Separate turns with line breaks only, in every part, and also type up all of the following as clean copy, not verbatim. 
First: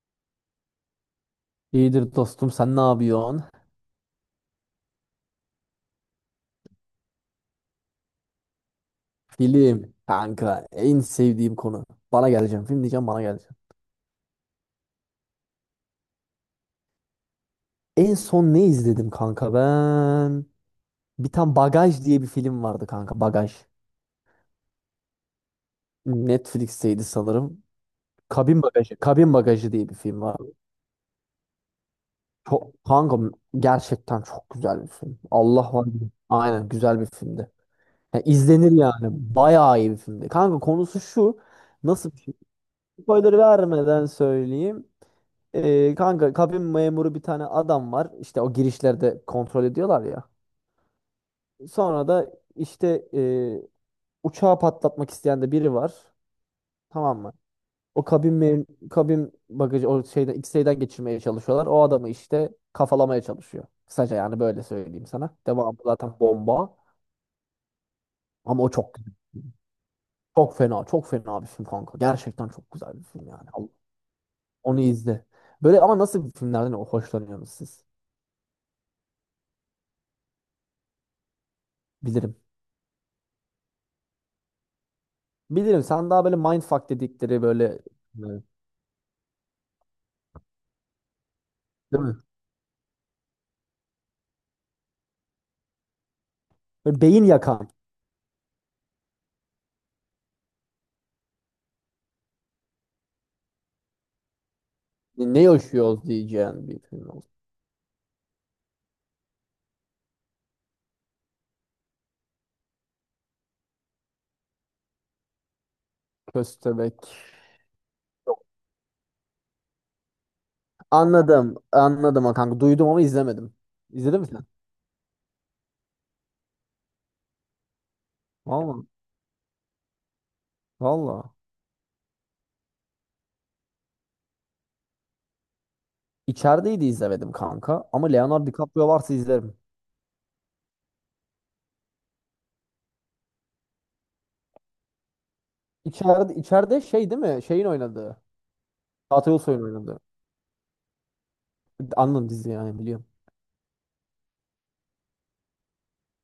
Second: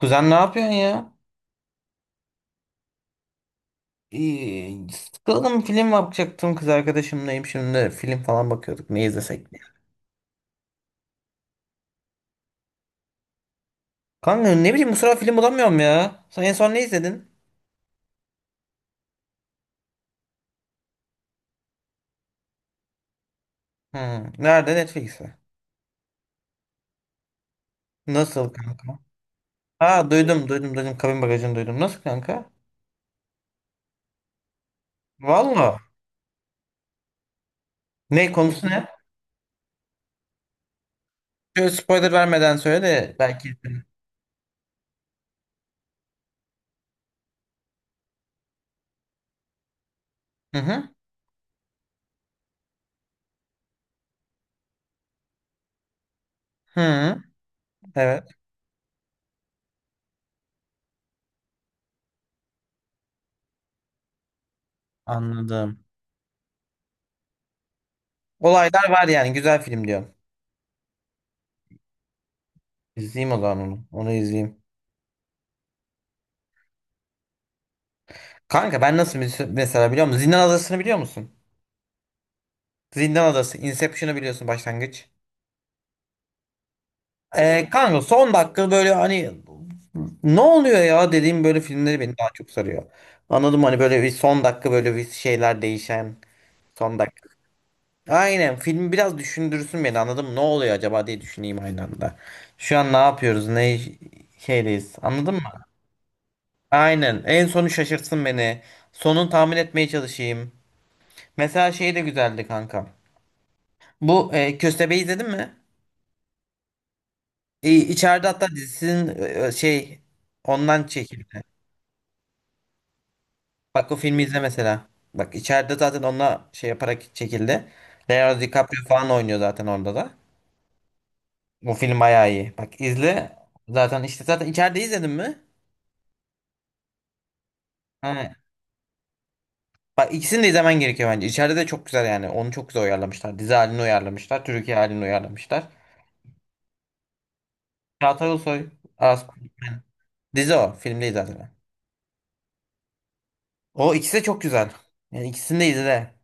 Kuzen ne yapıyorsun ya?
İyidir dostum, sen ne yapıyorsun?
İyi, sıkıldım, film bakacaktım, kız arkadaşımlayım şimdi, film falan bakıyorduk ne izlesek diye.
Film kanka, en sevdiğim konu. Bana geleceğim film diyeceğim, bana geleceğim.
Kanka ne bileyim, bu sıra film bulamıyorum ya. Sen en son ne izledin?
En son ne izledim kanka ben? Bir tane Bagaj diye bir film vardı kanka, Bagaj.
Hmm, nerede, Netflix'te.
Netflix'teydi sanırım.
Nasıl
Kabin Bagajı.
kanka?
Kabin Bagajı diye bir
Ha,
film var.
duydum duydum duydum, kabin bagajını duydum. Nasıl kanka?
Çok, kanka gerçekten çok güzel bir film. Allah
Valla.
var. Aynen, güzel bir filmdi. Yani
Ne konusu
izlenir
ne?
yani. Bayağı iyi bir filmdi. Kanka konusu şu.
Şöyle
Nasıl
spoiler
bir şey?
vermeden söyle de
Spoiler
belki izlerim.
vermeden söyleyeyim. Kanka kabin memuru bir tane adam var. İşte o girişlerde kontrol ediyorlar ya.
Hı hı.
Sonra da işte e, uçağı patlatmak isteyen de biri var.
Hı
Tamam
hı.
mı? O
Evet.
kabin mem Kabin bagajı o şeyden X-ray'den geçirmeye çalışıyorlar. O adamı işte kafalamaya çalışıyor. Kısaca yani böyle söyleyeyim sana. Devamı
Anladım.
zaten bomba. Ama o
Olaylar
çok
var
güzel.
yani, güzel film diyorum.
Çok fena. Çok fena bir film kanka. Gerçekten çok güzel bir film
İzleyeyim o
yani.
zaman
Allah-
onu. Onu izleyeyim.
Onu izle. Böyle, ama nasıl filmlerden hoşlanıyorsunuz siz?
Kanka ben nasıl, mesela biliyor musun? Zindan Adası'nı biliyor musun?
Bilirim.
Zindan Adası, Inception'ı biliyorsun, başlangıç.
Bilirim, sen daha böyle mindfuck dedikleri böyle,
Kanka son
evet,
dakika, böyle hani ne oluyor ya dediğim, böyle filmleri
değil mi?
beni daha çok sarıyor. Anladım, hani böyle bir son dakika, böyle bir şeyler değişen son
Böyle beyin
dakika.
yakan.
Aynen, film biraz düşündürsün beni, anladım. Ne oluyor acaba diye düşüneyim aynı anda. Şu an ne yapıyoruz? Ne şeydeyiz? Anladın mı?
Ne yaşıyoruz diyeceğin bir film
Aynen.
oldu.
En sonu şaşırtsın beni. Sonunu tahmin etmeye çalışayım. Mesela şey de güzeldi kanka. Bu Köstebeği izledin mi?
Köstebek.
İçeride hatta dizisinin şey, ondan çekildi.
Anladım. Anladım ha kanka. Duydum ama izlemedim.
Bak o
İzledin
filmi
mi
izle
sen?
mesela. Bak, içeride zaten onunla şey yaparak çekildi. Leonardo
Valla.
DiCaprio falan oynuyor zaten orada da.
Valla.
Bu film bayağı iyi. Bak izle. Zaten işte zaten, içeride izledin mi?
İçerideydi, izlemedim kanka. Ama
Ha.
Leonardo DiCaprio varsa izlerim.
Bak, ikisini de izlemen gerekiyor bence. İçeride de çok güzel yani. Onu çok güzel uyarlamışlar. Dizi halini uyarlamışlar. Türkiye halini uyarlamışlar.
İçeride, şey değil mi? Şeyin oynadığı.
Çağatay Ulusoy. az-
Çağatay Ulusoy'un oynadığı.
Dizi o. Film değil zaten.
Anladım, dizi yani biliyorum.
O ikisi de çok güzel. Yani ikisini de izle.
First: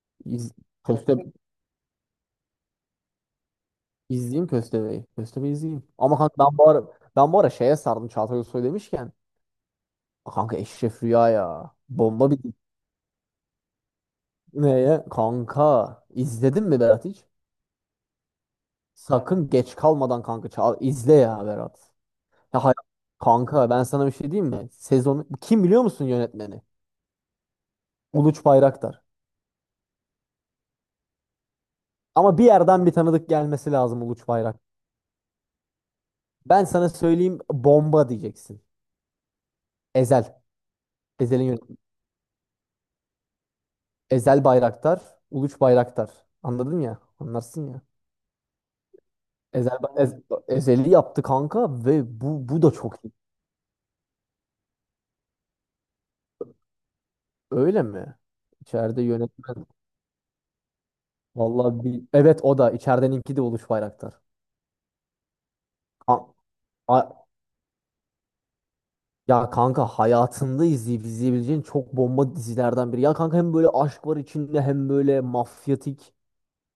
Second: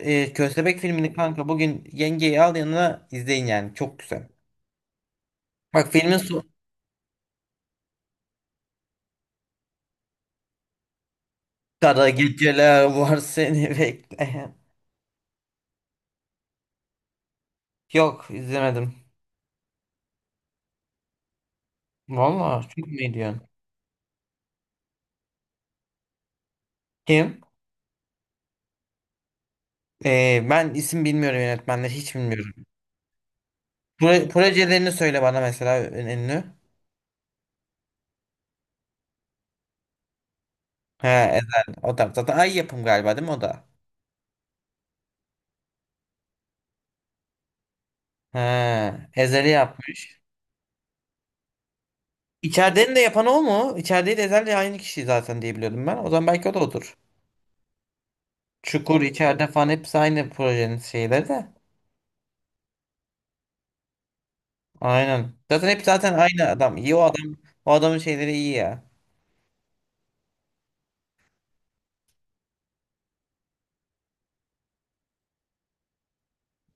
İz,
Köstebek filmini
Köste,
kanka, bugün yengeyi al yanına izleyin yani. Çok güzel.
izleyeyim Köstebeği. Köstebeği izleyeyim.
Bak filmin
Ama kanka
sonu.
ben bu ara, ben bu ara şeye sardım Çağatay Ulusoy demişken. Kanka Eşref Rüya ya.
Kara
Bomba bir
geceler var seni bekleyen.
neye? Kanka izledin mi Berat hiç?
Yok, izlemedim.
Sakın geç kalmadan kanka çal, izle ya Berat. Ya
Vallahi
hay-
çok mu iyi diyorsun?
Kanka ben sana bir şey diyeyim mi? Sezonu kim, biliyor musun yönetmeni?
Kim?
Uluç Bayraktar.
Ben isim bilmiyorum, yönetmenleri hiç
Ama bir
bilmiyorum.
yerden bir tanıdık gelmesi lazım, Uluç Bayrak.
Projelerini söyle bana mesela, en ünlü.
Ben sana söyleyeyim, bomba diyeceksin. Ezel.
He,
Ezel'in
Ezel.
yönetmeni.
O da zaten Ay Yapım galiba değil mi o da?
Ezel Bayraktar, Uluç Bayraktar. Anladın ya? Anlarsın ya.
He, Ezel'i
Ezel, Ez-
yapmış.
Ezel'i yaptı kanka ve bu da
İçeridenin de
çok iyi.
yapan o mu? İçerideyi de Ezel'le aynı kişi zaten diye biliyordum ben. O zaman belki o da odur.
Öyle mi?
Çukur,
İçeride
içeride
yönetmen.
falan hepsi aynı projenin şeyleri de.
Vallahi bir... Evet o da. İçerideninki de Uluç Bayraktar.
Aynen. Zaten hep zaten
Ka-
aynı adam. İyi o
A-
adam. O adamın şeyleri iyi ya.
ya kanka, hayatında izleyip izleyebileceğin çok bomba dizilerden biri. Ya kanka, hem böyle aşk var içinde hem böyle mafyatik.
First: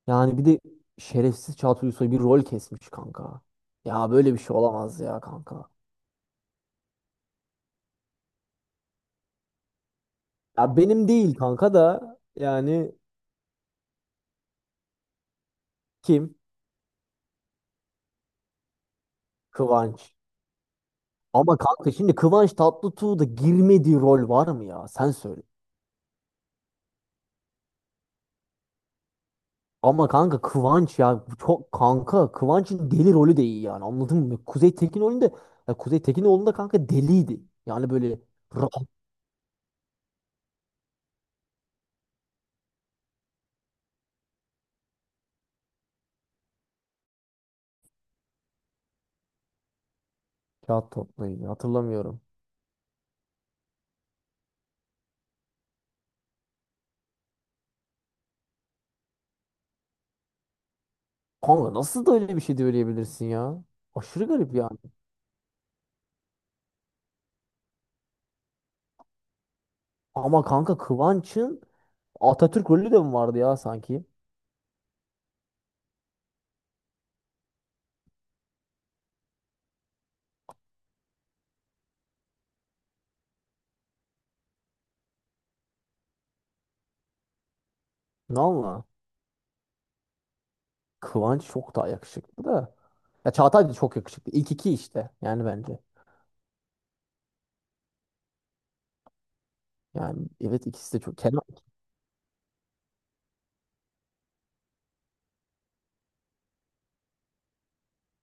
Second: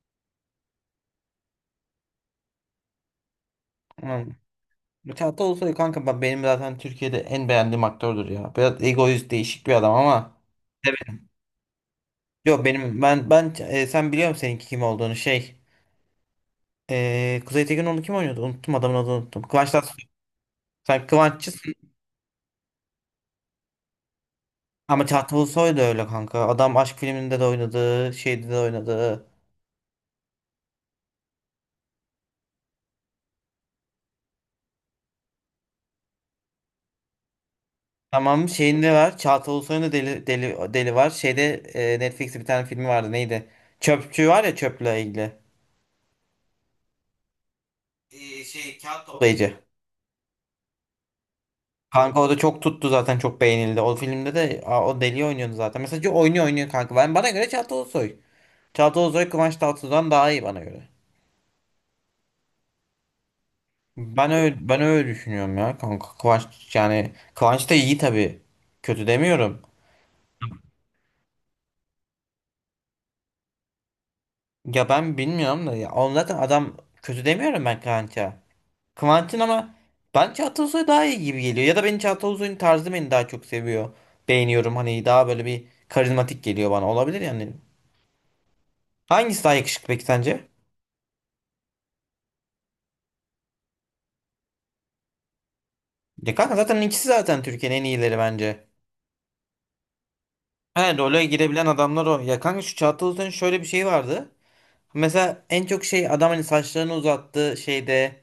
Yani bir de şerefsiz Çağatay Ulusoy bir rol kesmiş kanka. Ya böyle
Aynen.
bir şey olamaz ya
Çağatay
kanka.
Ulusoy kanka, benim zaten Türkiye'de en beğendiğim aktördür ya. Biraz egoist, değişik bir adam ama.
Ya benim
Evet.
değil kanka da
Yok
yani
benim, sen biliyor musun seninki kim olduğunu, şey.
kim?
Kuzey Tekinoğlu kim oynuyordu? Unuttum, adamın adını unuttum. Kıvanç Tatlıtuğ.
Kıvanç.
Sen Kıvanççı.
Ama kanka şimdi Kıvanç Tatlıtuğ'da girmediği rol var mı ya?
Ama
Sen
Çağatay
söyle.
Ulusoy da öyle kanka. Adam aşk filminde de oynadı, şeyde de oynadı.
Ama kanka Kıvanç ya bu çok, kanka Kıvanç'ın deli rolü de iyi yani, anladın mı? Kuzey Tekin rolünde, ya Kuzey Tekinoğlu'nda kanka deliydi. Yani böyle
Tamam
rahat.
şeyinde var. Çağatay Ulusoy'un da deli, deli, deli var. Şeyde Netflix'te bir tane filmi vardı, neydi? Çöpçü var ya, çöple ilgili. Şey, kağıt toplayıcı.
Kağıt toplayın
Kanka
hatırlamıyorum.
o da çok tuttu zaten, çok beğenildi. O filmde de o deli oynuyordu zaten. Mesela oynuyor, oynuyor kanka. Bana göre Çağatay Ulusoy. Çağatay Ulusoy Kıvanç Tatlıtuğ'dan daha iyi bana göre.
Kanka nasıl da öyle bir şey söyleyebilirsin ya? Aşırı garip yani.
Ben öyle düşünüyorum ya kanka. Kıvanç, yani Kıvanç da iyi tabii. Kötü demiyorum.
Ama kanka Kıvanç'ın Atatürk rolü de mi vardı ya sanki?
Ya ben bilmiyorum da ya. Oğlum zaten adam, kötü demiyorum ben Kıvanç'a. Kıvanç'ın ama, ben Çağatay Ulusoy daha iyi gibi geliyor. Ya da benim, Çağatay Ulusoy'un tarzı beni daha çok seviyor. Beğeniyorum hani, daha böyle bir karizmatik geliyor bana. Olabilir yani.
Valla
Hangisi daha yakışıklı peki sence?
Kıvanç çok daha yakışıklı da. Ya Çağatay da çok yakışıklı. İlk iki işte yani, bence.
Ya kanka zaten ikisi zaten Türkiye'nin en iyileri bence.
Yani evet, ikisi
He,
de çok.
role
Kenan.
girebilen adamlar o. Ya kanka, şu Çağatay Ulusoy'un şöyle bir şeyi vardı. Mesela en çok şey, adam hani saçlarını uzattı şeyde.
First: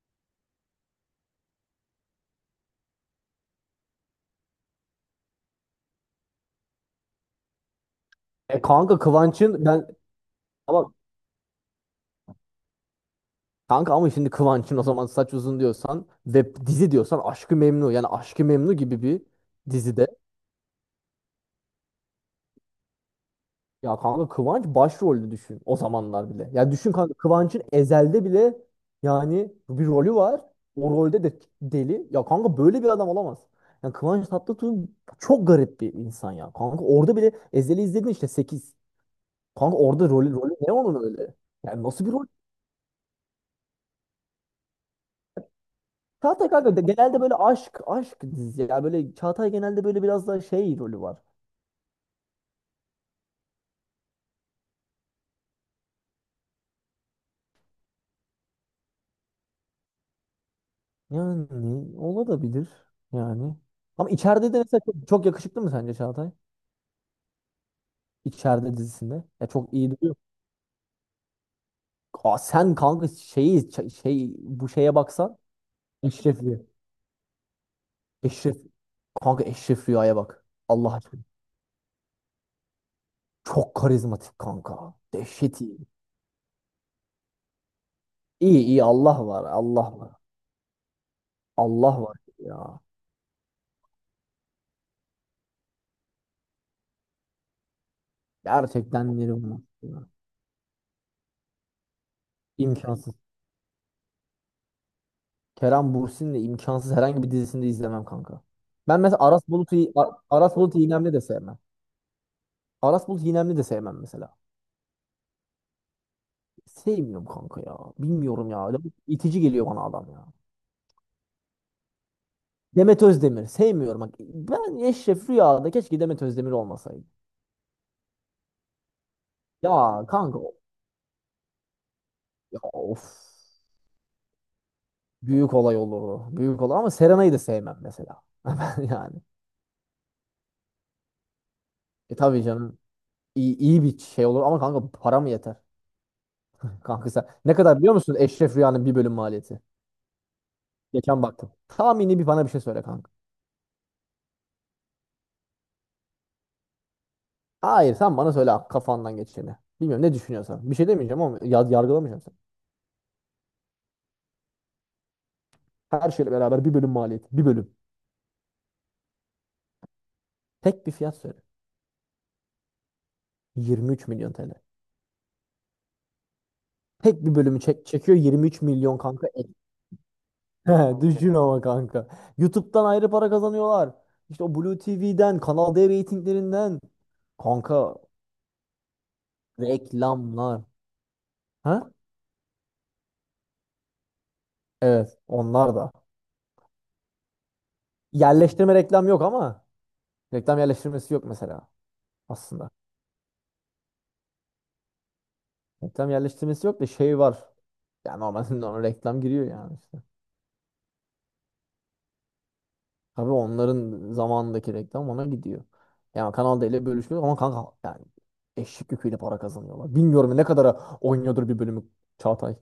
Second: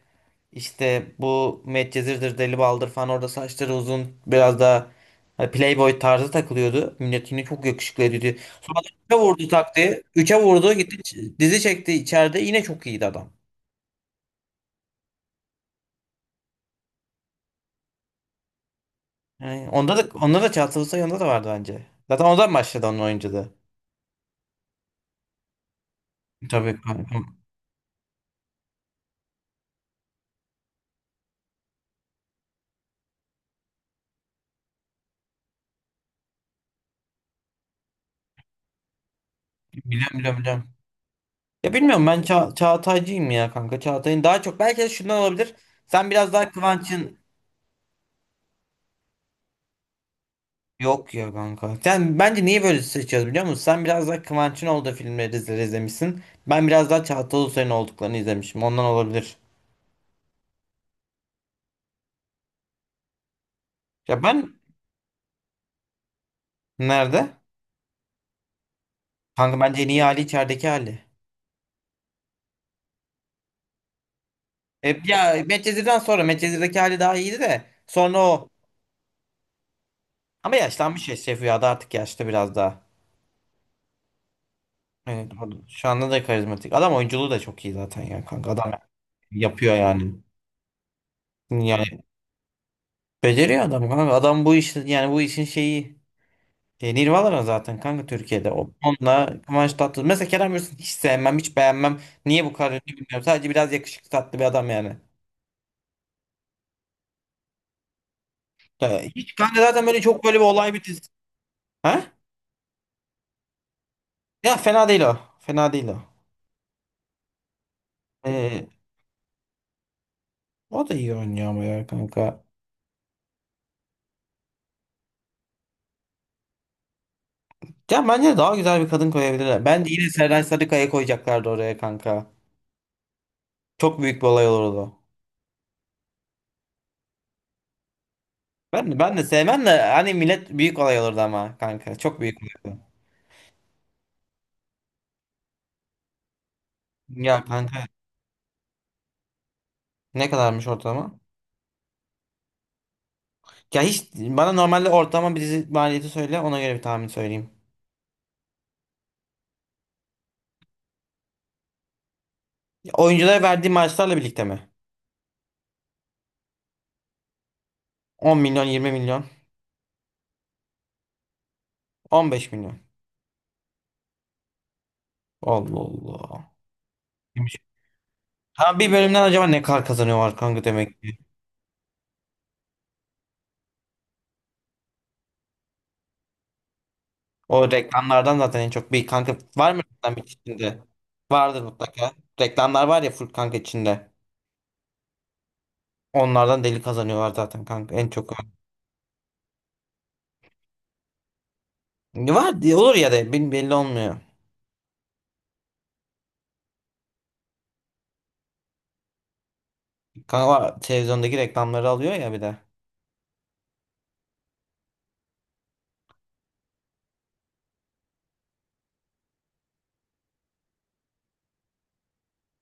İşte bu Medcezir'dir, Deli Baldır falan, orada saçları uzun biraz daha, hani Playboy tarzı takılıyordu. Millet yine çok yakışıklı ediyordu.
E
Sonra
kanka
üçe vurdu
Kıvanç'ın ben,
taktiği. Üçe vurdu
ama
gitti, dizi çekti içeride, yine çok iyiydi adam.
kanka, ama şimdi Kıvanç'ın o zaman saç uzun diyorsan ve dizi diyorsan, Aşk-ı Memnu, yani Aşk-ı Memnu gibi bir
Yani onda
dizide.
da onda da Çağatay Ulusoy, onda da vardı bence. Zaten ondan başladı onun oyunculuğu.
Ya kanka Kıvanç başrolde düşün o zamanlar bile. Ya
Tabii
düşün kanka,
kanka.
Kıvanç'ın Ezel'de bile yani bir rolü var. O rolde de deli. Ya kanka böyle bir adam olamaz. Yani Kıvanç Tatlıtuğ çok garip bir insan ya. Kanka orada bile Ezel'i izledin işte 8. Kanka orada
Biliyorum
rolü,
biliyorum
rolü
biliyorum.
ne onun öyle?
Ya
Yani
bilmiyorum,
nasıl bir
ben
rol?
Çağatay'cıyım ya kanka. Çağatay'ın daha çok, belki de şundan olabilir. Sen biraz daha Kıvanç'ın.
Genelde böyle aşk dizisi. Ya böyle Çağatay genelde böyle biraz daha şey rolü
Yok
var.
ya kanka. Sen bence niye böyle seçiyoruz biliyor musun? Sen biraz daha Kıvanç'ın olduğu filmleri izlemişsin. Ben biraz daha Çağatay Ulusoy'un olduklarını izlemişim. Ondan olabilir.
Yani olabilir yani. Ama
Ya
içeride de
ben,
mesela çok yakışıklı mı sence Çağatay?
nerede?
İçeride dizisinde. Ya
Kanka
çok
bence en
iyi
iyi
duruyor.
hali içerideki hali.
Sen kanka şeyi şey, bu şeye baksan,
Ya Medcezir'den sonra,
Eşref Rüya.
Medcezir'deki hali daha iyiydi de. Sonra o.
Eşref, kanka Eşref Rüya'ya bak.
Ama
Allah
yaşlanmış ya,
aşkına.
Şef Rüya'da artık yaşlı biraz daha.
Çok karizmatik kanka.
Evet,
Dehşet iyi.
şu anda da karizmatik. Adam oyunculuğu da çok iyi zaten ya kanka.
İyi
Adam
iyi, Allah var.
yapıyor
Allah var.
yani. Yani
Allah var ya.
beceriyor adam kanka. Adam bu işi, yani bu işin şeyi. Nirvana zaten kanka Türkiye'de o.
Gerçekten
Onunla
derim bunu.
Kıvanç
Ya.
Tatlıtuğ. Mesela Kerem Bürsin hiç sevmem, hiç beğenmem. Niye bu kadar ünlü
İmkansız.
bilmiyorum. Sadece biraz yakışıklı, tatlı bir adam yani.
Kerem Bürsin'le imkansız, herhangi bir dizisinde izlemem kanka. Ben
Ya
mesela
hiç kanka, zaten böyle çok, böyle bir
Aras
olay
Bulut
bir dizi.
İynemli de sevmem.
Ha?
Aras Bulut İynemli de sevmem mesela.
Ya fena değil o. Fena değil o.
Sevmiyorum kanka ya. Bilmiyorum ya.
E,
Adam İtici geliyor bana adam ya.
o da iyi oynuyor ama ya kanka.
Demet Özdemir. Sevmiyorum. Bak, ben Eşref Rüya'da keşke Demet Özdemir olmasaydı.
Ya bence daha güzel bir kadın koyabilirler. Bence
Ya
yine
kanka
Serenay Sarıkaya koyacaklardı oraya kanka.
ya of.
Çok büyük bir olay olurdu.
Büyük olay olurdu. Büyük olay, ama Serenay'ı da sevmem mesela.
Ben
Yani.
de sevmem de, hani millet, büyük olay olurdu ama kanka.
E
Çok büyük
tabii
olay
canım.
olurdu.
İyi, iyi bir şey olur ama kanka, para mı yeter? Kanka sen
Ya
ne kadar
kanka
biliyor musun Eşref Rüya'nın bir bölüm maliyeti?
ne kadarmış ortalama?
Geçen baktım. Tahmini bir, bana bir şey söyle kanka.
Ya hiç, bana normalde ortalama bir dizi maliyeti söyle, ona göre bir tahmin söyleyeyim.
Hayır, sen bana söyle kafandan geçeni. Bilmiyorum ne düşünüyorsan. Bir şey demeyeceğim ama yargılamayacağım.
Ya oyunculara verdiği maaşlarla birlikte mi?
Her şeyle beraber bir bölüm maliyeti. Bir bölüm.
10 milyon, 20 milyon,
Tek bir fiyat söyle.
15 milyon.
23 milyon TL.
Allah Allah.
Tek bir
Kimmiş?
bölümü çek çekiyor 23
Ha, bir
milyon
bölümden
kanka.
acaba
Ek.
ne kadar kazanıyorlar kanka demek ki.
Düşün ama kanka. YouTube'dan ayrı para kazanıyorlar. İşte o Blue TV'den, Kanal D reytinglerinden.
O
Kanka
reklamlardan zaten en çok, bir kanka var mı reklam
reklamlar.
içinde? Vardır
Ha?
mutlaka. Reklamlar var ya full kanka içinde.
Evet, onlar da.
Onlardan deli kazanıyorlar zaten kanka en çok.
Yerleştirme reklam yok ama reklam yerleştirmesi yok mesela
Var
aslında.
diye olur ya da belli olmuyor.
Reklam yerleştirmesi yok da şey var. Yani normalde ona reklam giriyor yani.
Kanka o televizyondaki reklamları alıyor ya bir de.
Tabii onların zamanındaki reklam ona gidiyor. Yani Kanal D ile bölüşüyor ama kanka yani eşek yüküyle para kazanıyorlar. Bilmiyorum ne kadara oynuyordur bir bölümü Çağatay.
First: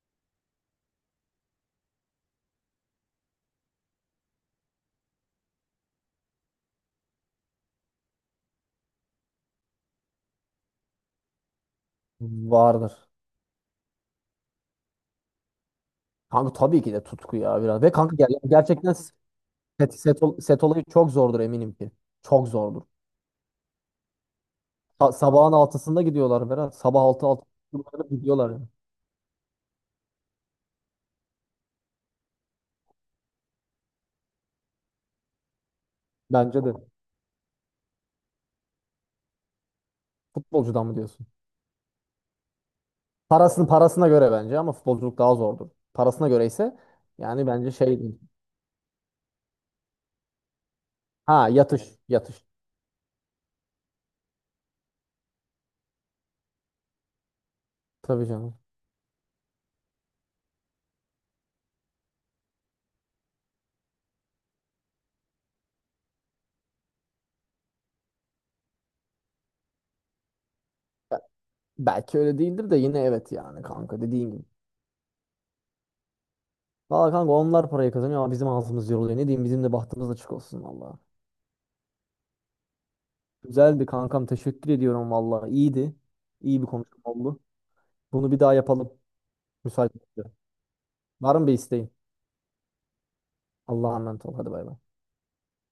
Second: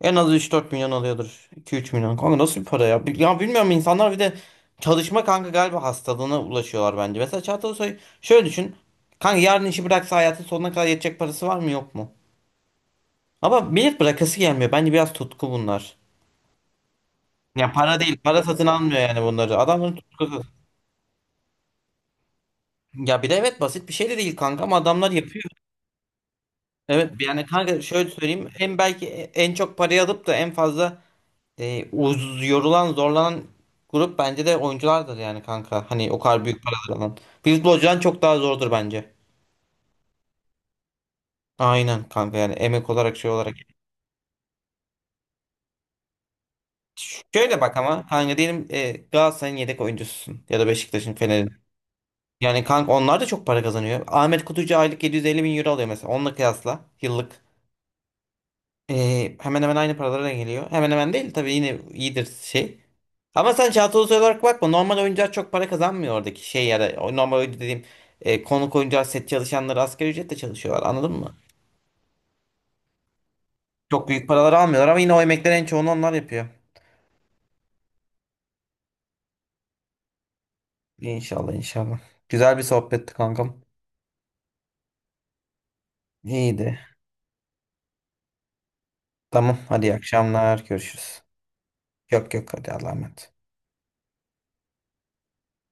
En az 3-4 milyon alıyordur. 2, 3 milyon. Kanka nasıl bir para ya? Ya bilmiyorum, insanlar bir de çalışma kanka galiba hastalığına ulaşıyorlar bence. Mesela Çağatay Ulusoy şöyle düşün. Kanka yarın işi bıraksa hayatın sonuna kadar yetecek parası var mı, yok mu?
Vardır.
Ama millet bırakası gelmiyor. Bence biraz tutku bunlar.
Kanka tabii ki de tutku ya
Ya
biraz. Ve
para
kanka
değil. Para satın
gerçekten
almıyor yani bunları. Adamların tutkusu.
set olayı çok zordur eminim ki. Çok zordur.
Ya bir de evet, basit bir şey de değil kanka ama adamlar yapıyor.
Sabahın altısında gidiyorlar Berat. Sabah
Evet
altı altı
yani kanka, şöyle söyleyeyim.
gidiyorlar yani.
En belki en çok parayı alıp da en fazla, yorulan, zorlanan grup bence de oyunculardır yani kanka. Hani o kadar büyük
Bence de.
paralar alan. Futbolcudan çok daha zordur bence.
Futbolcudan mı diyorsun?
Aynen kanka, yani emek olarak, şey olarak.
Parasını parasına göre bence ama futbolculuk daha zordur. Parasına göre ise yani
Şöyle
bence
bak
şey.
ama, hani diyelim Galatasaray'ın yedek oyuncususun, ya da Beşiktaş'ın,
Ha
Fener'in.
yatış yatış.
Yani kanka onlar da çok para kazanıyor. Ahmet Kutucu aylık 750 bin euro alıyor mesela. Onunla kıyasla yıllık.
Tabii canım.
Hemen hemen aynı paralara geliyor. Hemen hemen değil tabii, yine iyidir şey. Ama sen Çağatay Ulusoy olarak bakma. Normal oyuncular çok para kazanmıyor oradaki şey, ya da o normal oyuncu dediğim konuk oyuncular, set çalışanları asgari ücretle çalışıyorlar, anladın
Be-
mı?
Belki öyle değildir de yine, evet yani kanka,
Çok büyük
dediğin gibi.
paralar almıyorlar ama yine o emeklerin en çoğunu onlar yapıyor.
Valla kanka onlar parayı kazanıyor ama bizim ağzımız yoruluyor. Ne diyeyim, bizim de bahtımız açık olsun valla.
İnşallah, inşallah. Güzel bir sohbetti kankam.
Güzeldi kankam, teşekkür ediyorum valla. İyiydi. İyi bir
İyiydi.
konuşma oldu. Bunu bir daha yapalım.
Tamam hadi,
Müsait
iyi
olunca.
akşamlar, görüşürüz.
Var mı bir isteğin?
Yok yok, hadi Allah'a emanet.
Allah'a emanet ol. Hadi bay bay.